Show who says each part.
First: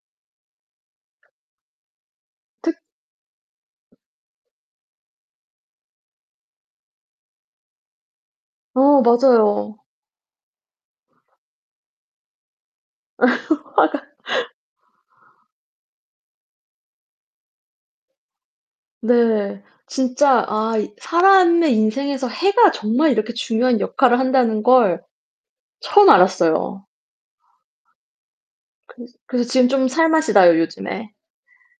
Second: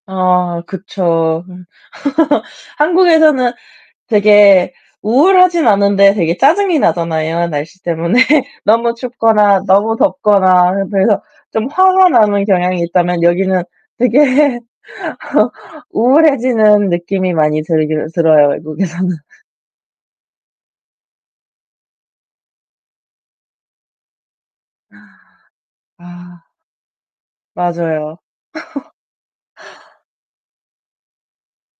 Speaker 1: 아 그쵸.
Speaker 2: 특
Speaker 1: 한국에서는 되게 우울하진 않은데 되게 짜증이 나잖아요, 날씨 때문에. 너무
Speaker 2: 어,
Speaker 1: 춥거나
Speaker 2: 맞아요.
Speaker 1: 너무 덥거나 그래서 좀 화가 나는 경향이 있다면 여기는
Speaker 2: 화가
Speaker 1: 되게 우울해지는 느낌이 많이 들기는 들어요. 외국에서는.
Speaker 2: 네. 진짜 아 이 사람의 인생에서 해가 정말 이렇게 중요한 역할을 한다는 걸
Speaker 1: 아
Speaker 2: 처음
Speaker 1: 아.
Speaker 2: 알았어요.
Speaker 1: 맞아요.
Speaker 2: 그래서 그래서 지금 좀 살 맛이 나요, 요즘에.